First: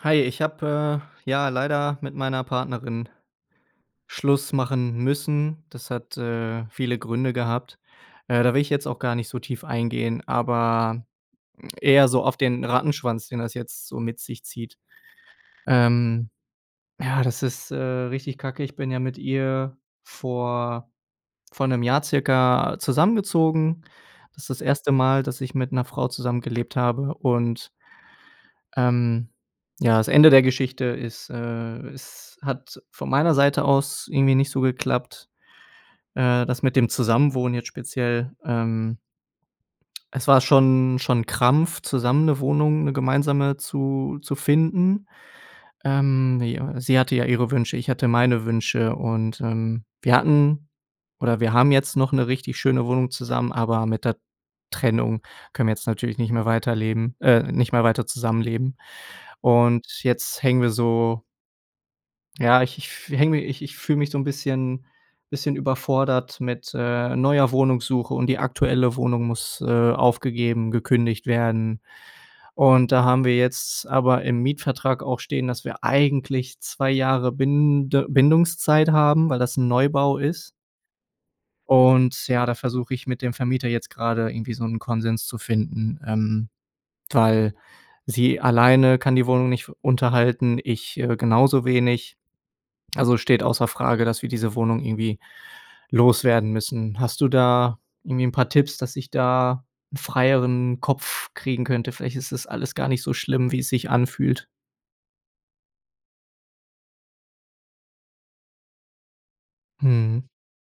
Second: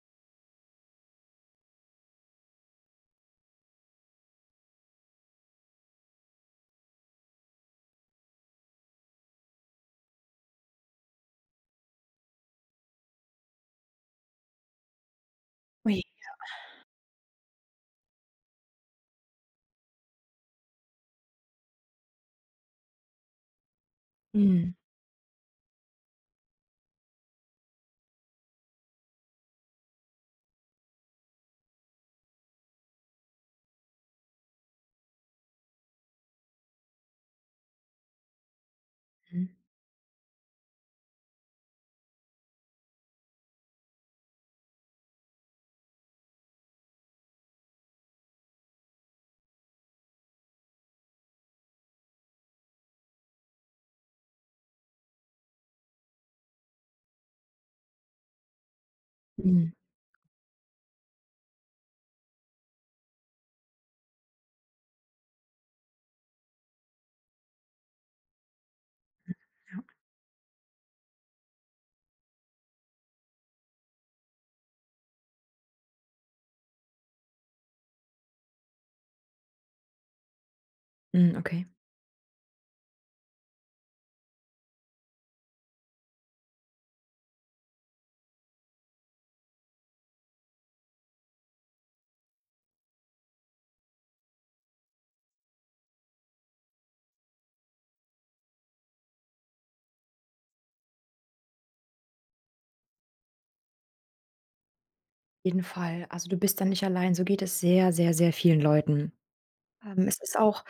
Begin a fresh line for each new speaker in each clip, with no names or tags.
Hi, ich habe, äh, ja leider mit meiner Partnerin Schluss machen müssen. Das hat, äh, viele Gründe gehabt. Äh, da will ich jetzt auch gar nicht so tief eingehen, aber eher so auf den Rattenschwanz, den das jetzt so mit sich zieht.
Oh je.
Ähm,
Ja.
ja, das ist, äh, richtig Kacke. Ich bin ja mit ihr vor vor 1 Jahr circa zusammengezogen. Das ist das
Mhm.
1. Mal, dass ich mit 'ner Frau zusammengelebt habe und ähm, ja, das Ende der Geschichte ist, äh, es hat von meiner Seite aus irgendwie nicht so geklappt. Äh, das mit dem Zusammenwohnen jetzt speziell, ähm
Hm.
es war schon schon 'n Krampf zusammen 'ne Wohnung, 'ne gemeinsame zu zu finden. Ähm, ja, sie hatte ja ihre Wünsche, ich hatte meine Wünsche und, ähm, wir hatten, oder wir haben jetzt noch 'ne richtig schöne Wohnung zusammen, aber mit der Trennung können wir jetzt natürlich nicht mehr weiterleben äh, nicht mehr weiter zusammenleben.
Hm.
Und, jetzt hängen wir so Ja, ich ich f hänge ich ich fühle mich so 'n bisschen bisschen überfordert mit, äh, neuer Wohnungssuche und die aktuelle Wohnung
M
muss,
ja.
äh, aufgegeben gekündigt werden. Und da haben wir jetzt aber im Mietvertrag auch stehen, dass wir eigentlich 2 Jahre Binde Bindungszeit haben, weil das 'n Neubau ist.
Mhm, okay.
Und ja, da versuche ich mit dem Vermieter jetzt gerade irgendwie so 'n Konsens zu finden, ähm, weil sie alleine kann die Wohnung nicht f unterhalten. Ich, äh, genauso wenig. Also, es steht außer Frage, dass wir diese Wohnung irgendwie loswerden müssen. Hast du da irgendwie 'n paar Tipps, dass ich da 'n freieren Kopf kriegen könnte? Vielleicht ist das alles gar nicht so schlimm, wie es sich anfühlt.
Jeden Fall. Also, du bist dann nicht allein, so geht es sehr, sehr, sehr vielen Leuten. Ähm, es
Mhm.
ist auch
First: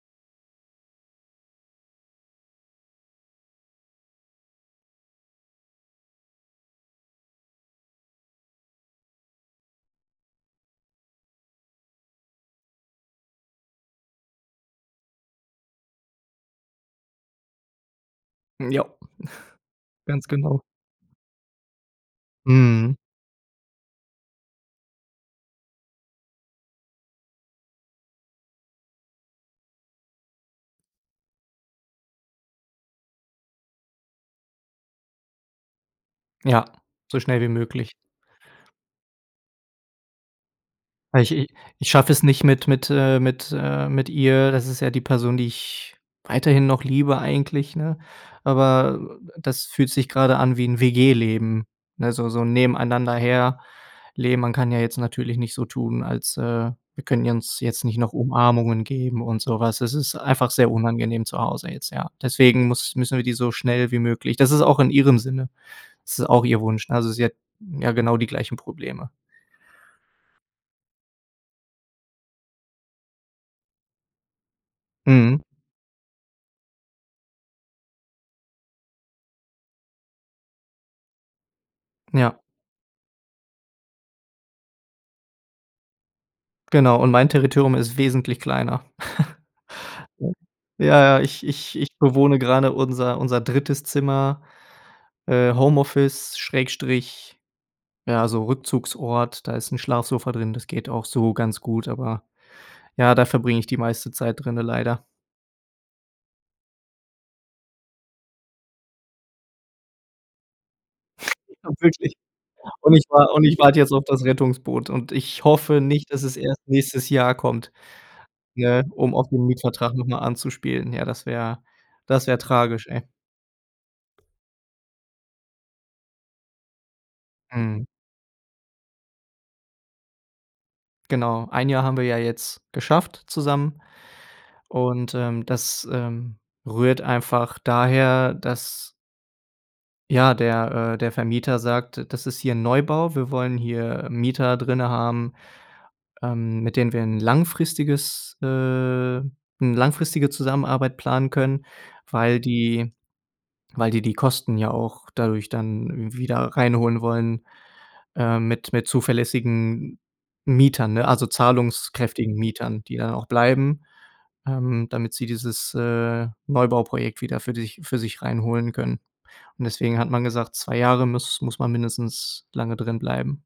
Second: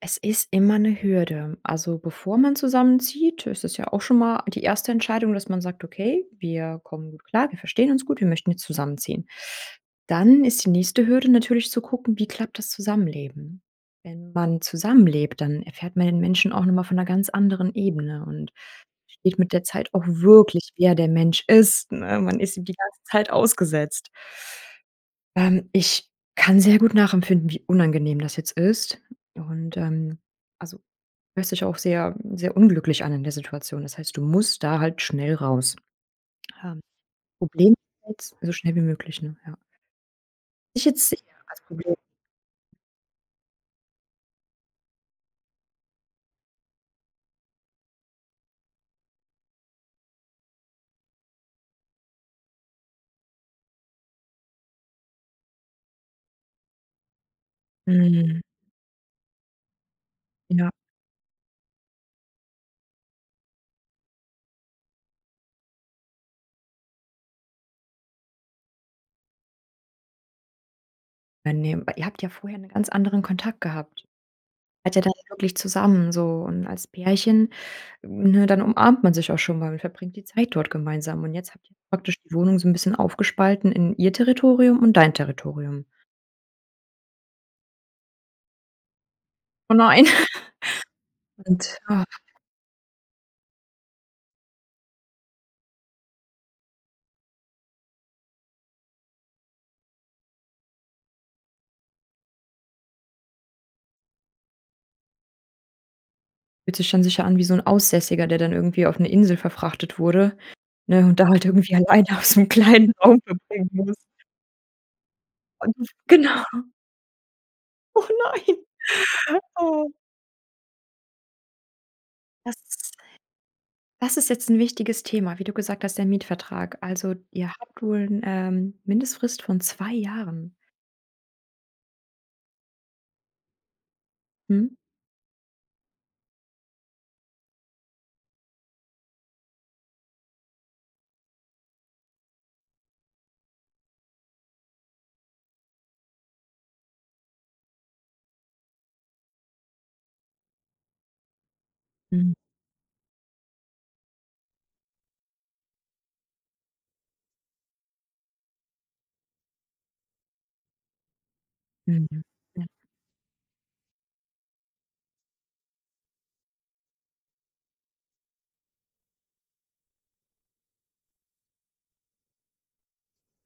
Es ist immer 'ne Hürde. Also, bevor man zusammenzieht, ist es ja auch schon mal die 1. Entscheidung, dass man sagt: „Okay, wir kommen gut klar. Wir verstehen uns gut. Wir möchten jetzt zusammenziehen.“ Dann ist die nächste Hürde natürlich zu gucken: Wie klappt das Zusammenleben? Wenn man zusammenlebt, dann erfährt man den Menschen auch nochmal von 'ner ganz anderen Ebene und
M ja.
versteht mit der Zeit auch
Ganz genau.
wirklich, wer der Mensch ist, ne? Man ist ihm die
Mhm.
ganze Zeit ausgesetzt. Ähm, ich kann sehr gut nachempfinden, wie unangenehm das jetzt ist. Und, ähm, also hörst dich auch sehr, sehr unglücklich an in der Situation. Das heißt, du musst da halt schnell raus,
Ja,
ähm.
so schnell wie
Problem
möglich.
jetzt so schnell wie möglich, ne, ja? Ich jetzt sehe
Weil ich i
als
ich
Problem
schaffe es nicht mit mit, äh mit äh, mit ihr. Das ist ja die Person, die ich weiterhin noch liebe eigentlich, ne? Aber das fühlt sich gerade an wie 'n WG-Leben ne, so so nebeneinander her leben. Man kann ja jetzt natürlich nicht so tun, als, äh Wir können uns jetzt nicht noch
Mhm.
Umarmungen geben und sowas. Das ist einfach
Ja.
sehr unangenehm zu Hause jetzt, ja. Deswegen muss müssen wir die so schnell wie möglich Das ist auch in ihrem Sinne. Das ist auch ihr Wunsch. Ne, also, sie hat ja genau die gleichen Probleme.
[unintelligible] Ihr habt ja vorher 'nen ganz anderen Kontakt gehabt. Wart ja dann
Mhm.
wirklich zusammen so und als Pärchen, ne, dann umarmt man sich auch schon mal und verbringt die Zeit dort gemeinsam. Und jetzt habt ihr praktisch die
Ja.
Wohnung so 'n bisschen aufgespalten in ihr Territorium und dein Territorium.
Genau. Und mein Territorium ist wesentlich kleiner.
Oh nein.
Ja, ja, ich ich
Und,
ich
oh.
bewohne gerade unser unser 3. Zimmer. Äh, Homeoffice Schrägstrich ja, so Rückzugsort, da ist 'n Schlafsofa drin. Das geht auch so ganz gut, aber, ja, da verbringe ich die meiste Zeit drinnen leider.
Fühlt sich dann sicher an wie so 'n Aussässiger, der dann irgendwie auf 'ne Insel verfrachtet wurde, ne, und da halt
Ja,
irgendwie alleine
wirklich.
auf so 'nem kleinen
Und ich
Raum
war und ich
verbringen
warte jetzt
muss.
auf das Rettungsboot und ich hoffe
[unintelligible]
nicht, dass es
Genau.
erst nächstes Jahr kommt.
Oh nein.
Ne, um auf den
Oh.
Mietvertrag noch mal anzuspielen. Ja, das wäre das wäre tragisch,
Das
ey.
das ist jetzt 'n wichtiges Thema, wie du gesagt hast, der Mietvertrag. Also, ihr habt
Mhm.
wohl 'n, ähm, Mindestfrist von 2 Jahren.
Genau. 1 Jahr haben wir ja jetzt geschafft zusammen.
Mhm.
Und, ähm, das, ähm, rührt einfach daher, dass Ja, der äh, der Vermieter sagt, das ist hier 'n Neubau. Wir wollen hier Mieter drinnen haben, ähm, mit denen wir 'n langfristiges äh, 'ne langfristige Zusammenarbeit planen können,
Mhm.
weil die weil die die Kosten ja auch dadurch dann wieder reinholen wollen, äh, mit mit zuverlässigen Mietern, ne, also
Mhm,
zahlungskräftigen
ja.
Mietern, die dann auch bleiben, ähm, damit sie dieses, äh, Neubauprojekt wieder für sich für sich reinholen können. Und deswegen hat man gesagt, 2 Jahre, muss muss man mindestens lange drin bleiben.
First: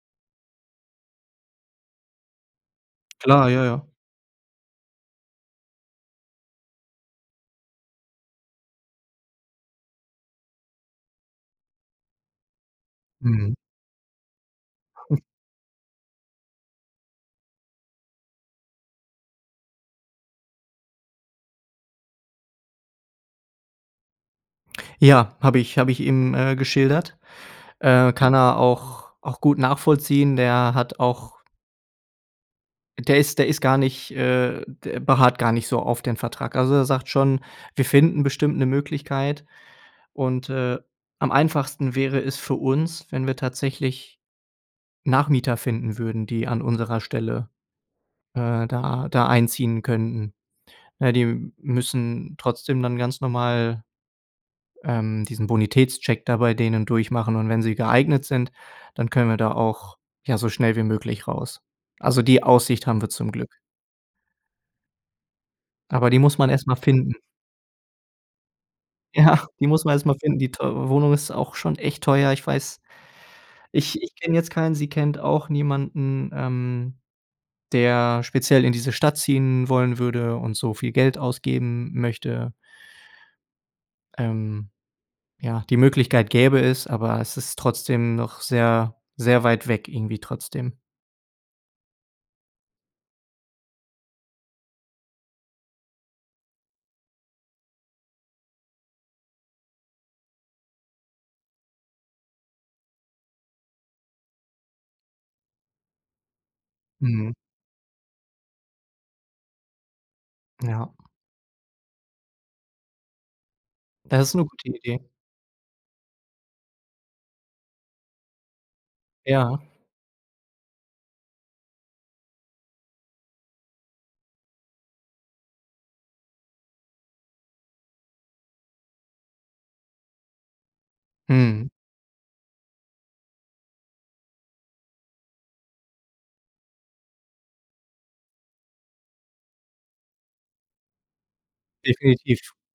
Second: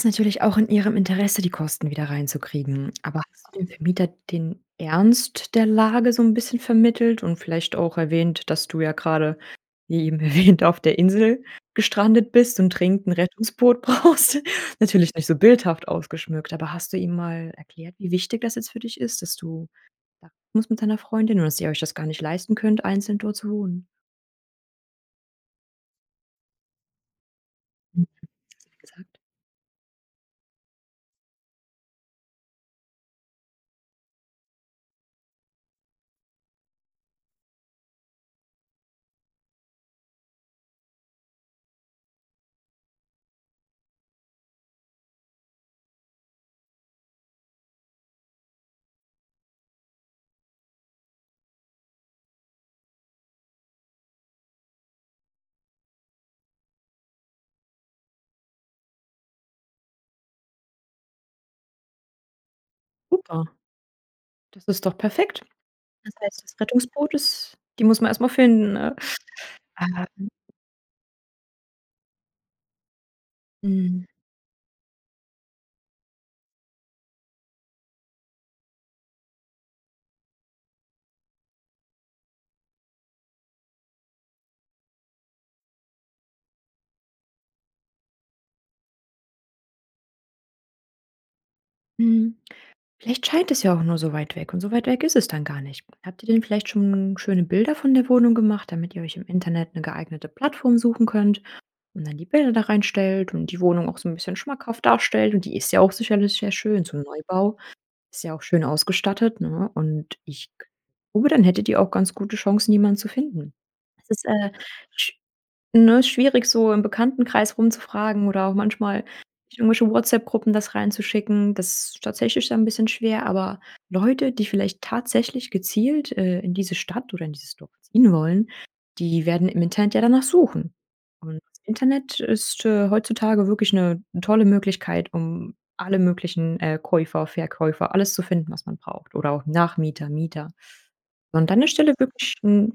Ist natürlich auch in ihrem Interesse, die Kosten wieder reinzukriegen. Aber hast
Klar,
du
ja,
dem
ja.
Vermieter den Ernst der Lage so 'n bisschen vermittelt und vielleicht auch erwähnt, dass du ja gerade wie eben erwähnt, auf der Insel gestrandet bist und dringend 'n
Mhm.
Rettungsboot brauchst. Natürlich nicht so bildhaft ausgeschmückt. Aber hast du ihm mal erklärt, wie wichtig das jetzt für dich ist, dass du [unintelligible] musst mit deiner Freundin und dass ihr euch das gar nicht leisten könnt, einzeln dort zu wohnen?
Ja, habe ich. Habe ich ihm, äh, geschildert. Äh, kann er
[unintelligible]
auch
gesagt?
auch gut nachvollziehen. Der hat auch Der ist der ist gar nicht äh, d beharrt gar nicht so auf den Vertrag. Also, er sagt schon, wir finden bestimmt 'ne Möglichkeit. Und, äh, am einfachsten wäre es für uns, wenn wir tatsächlich Nachmieter finden würden, die an unserer Stelle, äh, da da einziehen könnten. Äh, die müssen trotzdem dann ganz normal, ähm, diesen Bonitätscheck da bei denen durchmachen. Und wenn sie geeignet sind, dann können wir da auch, ja, so schnell wie möglich raus. Also, die Aussicht haben wir zum
Super.
Glück.
Das ist doch perfekt.
Aber
Das
die muss
heißt,
man
das
erstmal
Rettungsboot
finden.
ist die muss man erstmal finden, ne?
Ja, die muss man erst mal
Ähm
finden. Die teure Wohnung ist auch schon echt teuer, ich weiß. Ich
Mhm.
ich kenne jetzt keinen. Sie kennt auch niemanden, ähm, der speziell in diese Stadt ziehen wollen würde und so viel Geld ausgeben möchte. Ähm, ja, die Möglichkeit gäbe es, aber es ist trotzdem noch sehr, sehr weit weg, irgendwie trotzdem.
Mhm. Vielleicht scheint es ja auch nur so weit weg und so weit weg ist es dann gar nicht. Habt ihr denn vielleicht schon schöne Bilder von der Wohnung gemacht, damit ihr euch im Internet 'ne geeignete Plattform suchen könnt und dann die Bilder da reinstellt und die Wohnung auch so 'n bisschen schmackhaft darstellt? Und die ist ja auch sicherlich sehr schön, so 'n
Mhm.
Neubau ist ja auch schön ausgestattet, ne? Und ich k
Ja.
glaube, dann hättet ihr auch ganz gute Chancen, jemanden zu finden. Das ist,
Das ist 'ne
äh,
gute Idee.
sch ne, schwierig, so im Bekanntenkreis rumzufragen oder auch manchmal
Ja.
in irgendwelche WhatsApp-Gruppen das reinzuschicken. Das ist tatsächlich dann 'n bisschen schwer, aber Leute, die vielleicht tatsächlich gezielt, äh, in diese Stadt oder in dieses Dorf ziehen wollen, die werden im Internet ja danach suchen. Und das
Mhm.
Internet ist, äh, heutzutage wirklich 'ne tolle Möglichkeit, um alle möglichen, äh, Käufer, Verkäufer alles zu finden, was man braucht oder auch Nachmieter, Mieter. An deiner Stelle würde ich
Definitiv.
'n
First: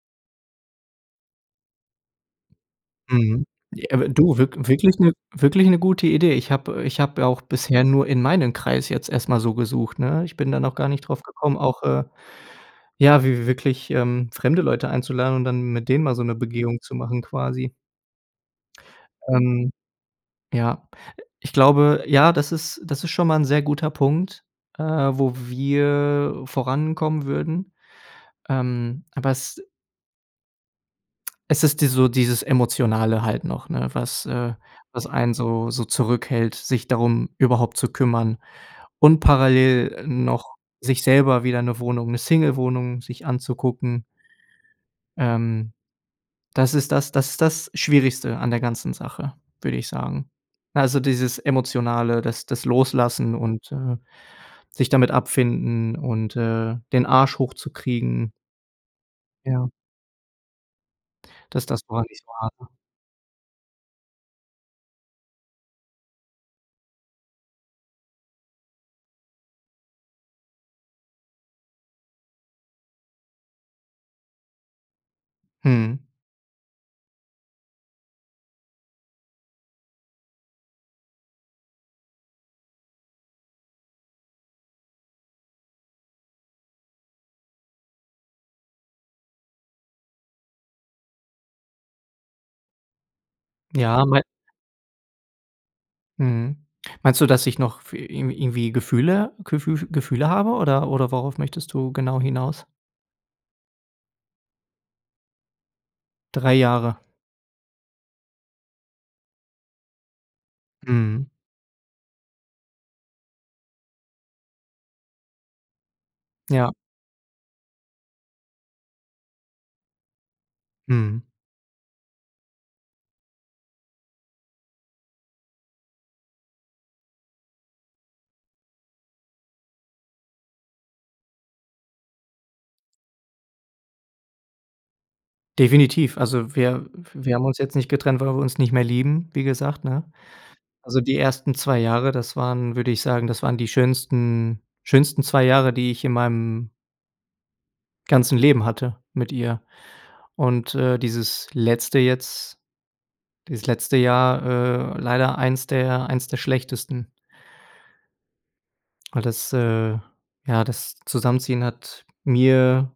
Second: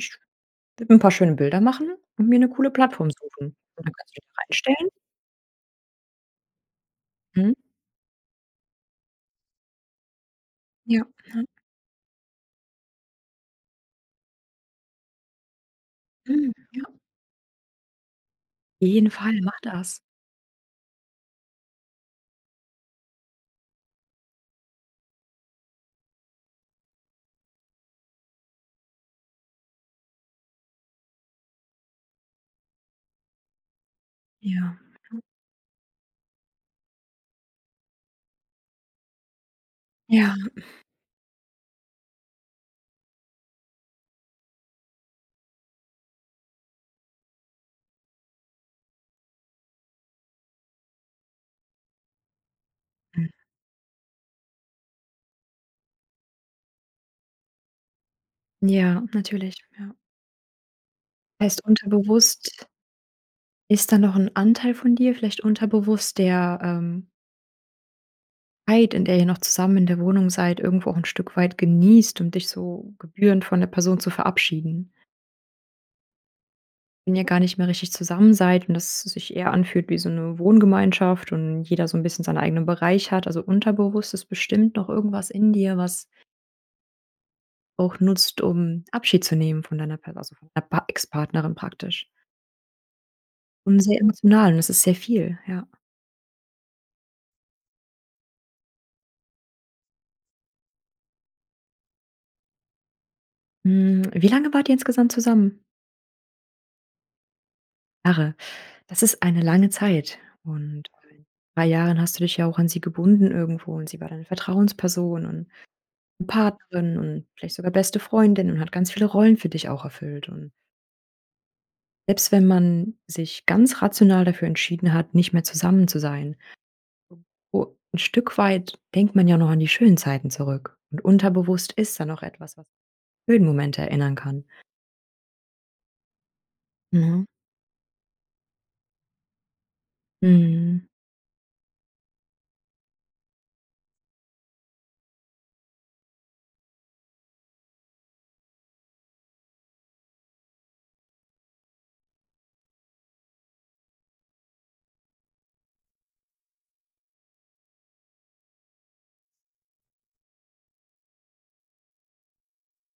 würde mir 'n paar schöne Bilder machen und mir 'ne coole Plattform
Mhm,
suchen.
ja
Und dann
abe
kannst du die
du
da
wirk
reinstellen.
wirklich 'ne wirklich 'ne gute Idee. Ich habe äh, ich habe auch
Mhm.
bisher nur in meinen Kreis jetzt erst mal so gesucht, ne? Ich bin da noch gar nicht
Ja,
drauf
ne?
gekommen, auch, äh ja, w wi wi wirklich, ähm, fremde Leute einzuladen und dann mit denen mal so 'ne
Mhm,
Begehung
ja.
zu machen, quasi.
Jeden Fall macht
Ähm,
das.
ja, ich glaube ja, das ist das ist schon mal ein sehr guter Punkt, äh, wo wir vorankommen würden. Ähm, aber es Es ist die so dieses Emotionale halt noch 'ne? Was äh,
Ja.
was
[unintelligible]
einen so so zurückhält, sich darum überhaupt zu kümmern und parallel
Ja.
noch sich selber wieder 'ne Wohnung 'ne Single-Wohnung sich anzugucken. Ähm, das ist das das ist das Schwierigste an der ganzen Sache, würde ich sagen. Also dieses Emotionale, das das
Hm.
Loslassen und, äh, sich damit abfinden und, äh, den Arsch hochzukriegen.
Ja, natürlich,
Ja.
ja. Heißt
Dass das gar nicht war, ne?
unterbewusst ist da noch 'n Anteil von dir, vielleicht unterbewusst, der, ähm Zeit, in der ihr noch zusammen in der Wohnung seid, irgendwo auch 'n Stück weit genießt, um dich so gebührend von der Person zu verabschieden.
Mhm.
Wenn ihr gar nicht mehr richtig zusammen seid und dass es sich eher anfühlt wie so 'ne Wohngemeinschaft und jeder so 'n bisschen seinen eigenen Bereich hat. Also unterbewusst ist bestimmt noch irgendwas in dir, was auch nutzt, um Abschied zu nehmen von deiner Pa also, von d Pa Ex-Partnerin praktisch. Und sehr
Ja, mei
emotional, und das ist sehr viel, ja.
Mhm. Meinst du, dass ich noch fü irgendwie irgendwie Gefühle Gefü Gefühle habe, oder oder worauf möchtest du genau hinaus?
Hm, wie lange wart ihr insgesamt zusammen?
3 Jahre.
Jahre. Das ist eine lange Zeit. Und in
Mhm.
3 Jahren hast du dich ja auch an sie gebunden irgendwo und sie war deine Vertrauensperson und
Ja.
Partnerin und vielleicht sogar beste Freundin und hat ganz viele Rollen für dich auch erfüllt und
Mhm.
selbst wenn man sich ganz rational dafür entschieden hat, nicht mehr zusammen zu sein u 'n Stück weit denkt man ja noch an die schönen Zeiten zurück und unterbewusst ist da noch etwas, was [unintelligible] schönen Momente erinnern kann.
Definitiv. Also, wir
Mhm.
wir haben uns jetzt nicht getrennt, weil wir uns nicht mehr lieben wie gesagt, ne?
Mhm.
Also die ersten 2 Jahre. Das waren würde ich sagen, das waren die schönsten schönsten zwei Jahre, die ich in meinem ganzen Leben hatte mit ihr und, äh, dieses letzte jetzt dieses letzte Jahr, äh leider 1 der 1 der schlechtesten. Weil das, äh, ja, das Zusammenziehen hat mir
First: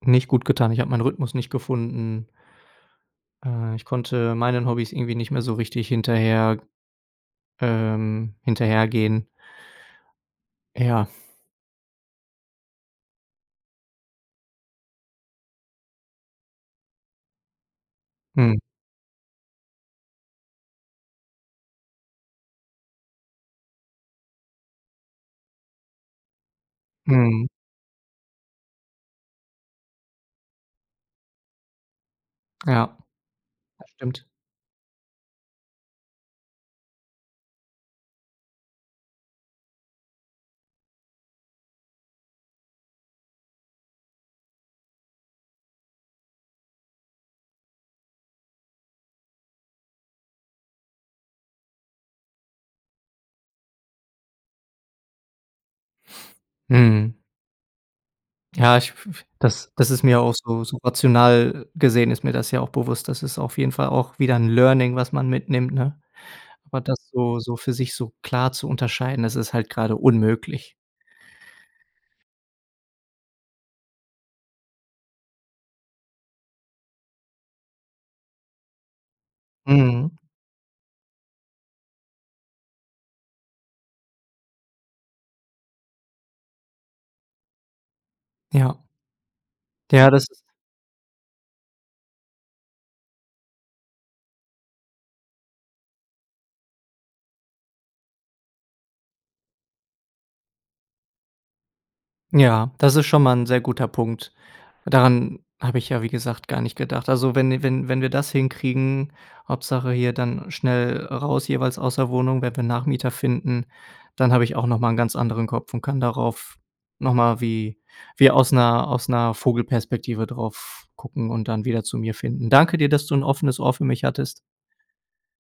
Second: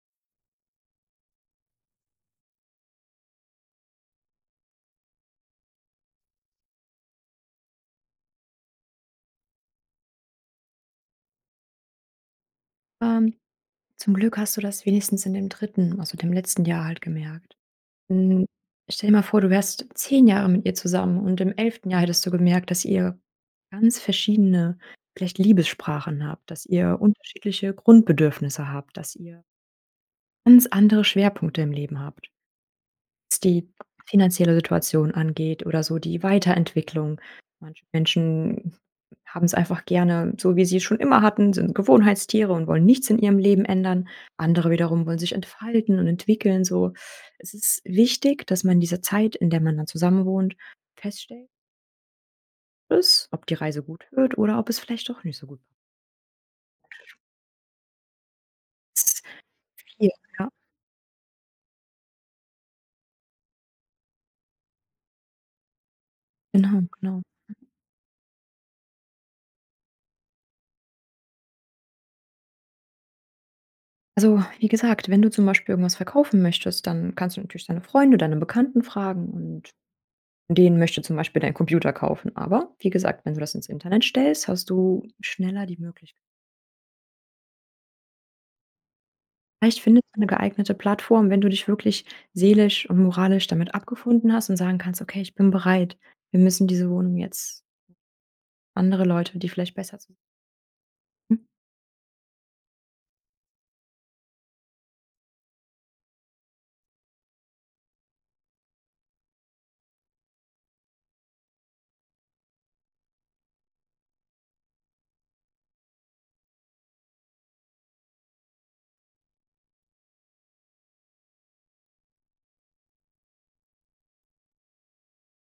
nicht gut getan. Ich habe meinen Rhythmus nicht gefunden. Äh, ich konnte meinen Hobbys irgendwie nicht mehr so richtig hinterher ähm, hinterhergehen. Ja.
Ähm, zum Glück hast du das wenigstens in dem 3., also dem letzten Jahr halt gemerkt. Hm,
Mhm.
stell dir mal vor, du wärst 10 Jahre mit ihr zusammen. Und im 11. Jahr hättest du gemerkt, dass ihr ganz verschiedene, vielleicht Liebessprachen habt, dass ihr
Mhm.
unterschiedliche Grundbedürfnisse habt, dass ihr ganz andere Schwerpunkte im Leben habt
Ja,
was die
das stimmt.
finanzielle Situation angeht oder so die Weiterentwicklung. Manche Menschen haben es einfach gerne, so wie sie es schon immer hatten, sind Gewohnheitstiere und wollen nichts in ihrem Leben ändern. Andere wiederum wollen sich entfalten und entwickeln, so. Es ist wichtig, dass man in dieser Zeit, in der man dann zusammenwohnt, feststellt is ob die Reise gut wird oder ob es vielleicht doch nicht so gut
Mhm. Ja, ich f f
Ist
f das das ist
viel,
mir auch
ja.
so so rational gesehen ist mir das ja auch bewusst. Das ist auf jeden Fall auch wieder 'n Learning, was man mitnimmt, ne? Aber
Genau,
das
genau.
so so
Mhm.
für sich so klar zu unterscheiden, das ist halt gerade unmöglich.
Also, wie gesagt, wenn du zum Beispiel irgendwas verkaufen möchtest, dann kannst du natürlich deine Freunde, deine Bekannten fragen und
Mhm.
den möchte zum Beispiel dein Computer kaufen. Aber wie gesagt, wenn du das ins Internet stellst, hast du schneller die Möglich
Ja.
Vielleicht findet
Ja,
man
das
'n
ist
geeignete Plattform, wenn du dich wirklich seelisch und moralisch damit abgefunden hast und sagen kannst: „Okay, ich bin bereit. Wir müssen diese Wohnung jetzt” Andere Leute, die vielleicht besser zu Hm.
Ja, das ist schon mal 'n sehr guter Punkt. Daran habe ich ja, wie gesagt, gar nicht gedacht. Also, wenn wenn wenn wir das hinkriegen Hauptsache hier dann schnell, äh, raus jeweils aus der Wohnung, wenn wir Nachmieter finden, dann habe ich auch noch mal 'n ganz anderen Kopf und kann darauf noch mal wie wie aus 'ner aus 'ner Vogelperspektive drauf gucken und dann wieder zu mir finden. Danke dir, dass du 'n offenes Ohr für mich hattest.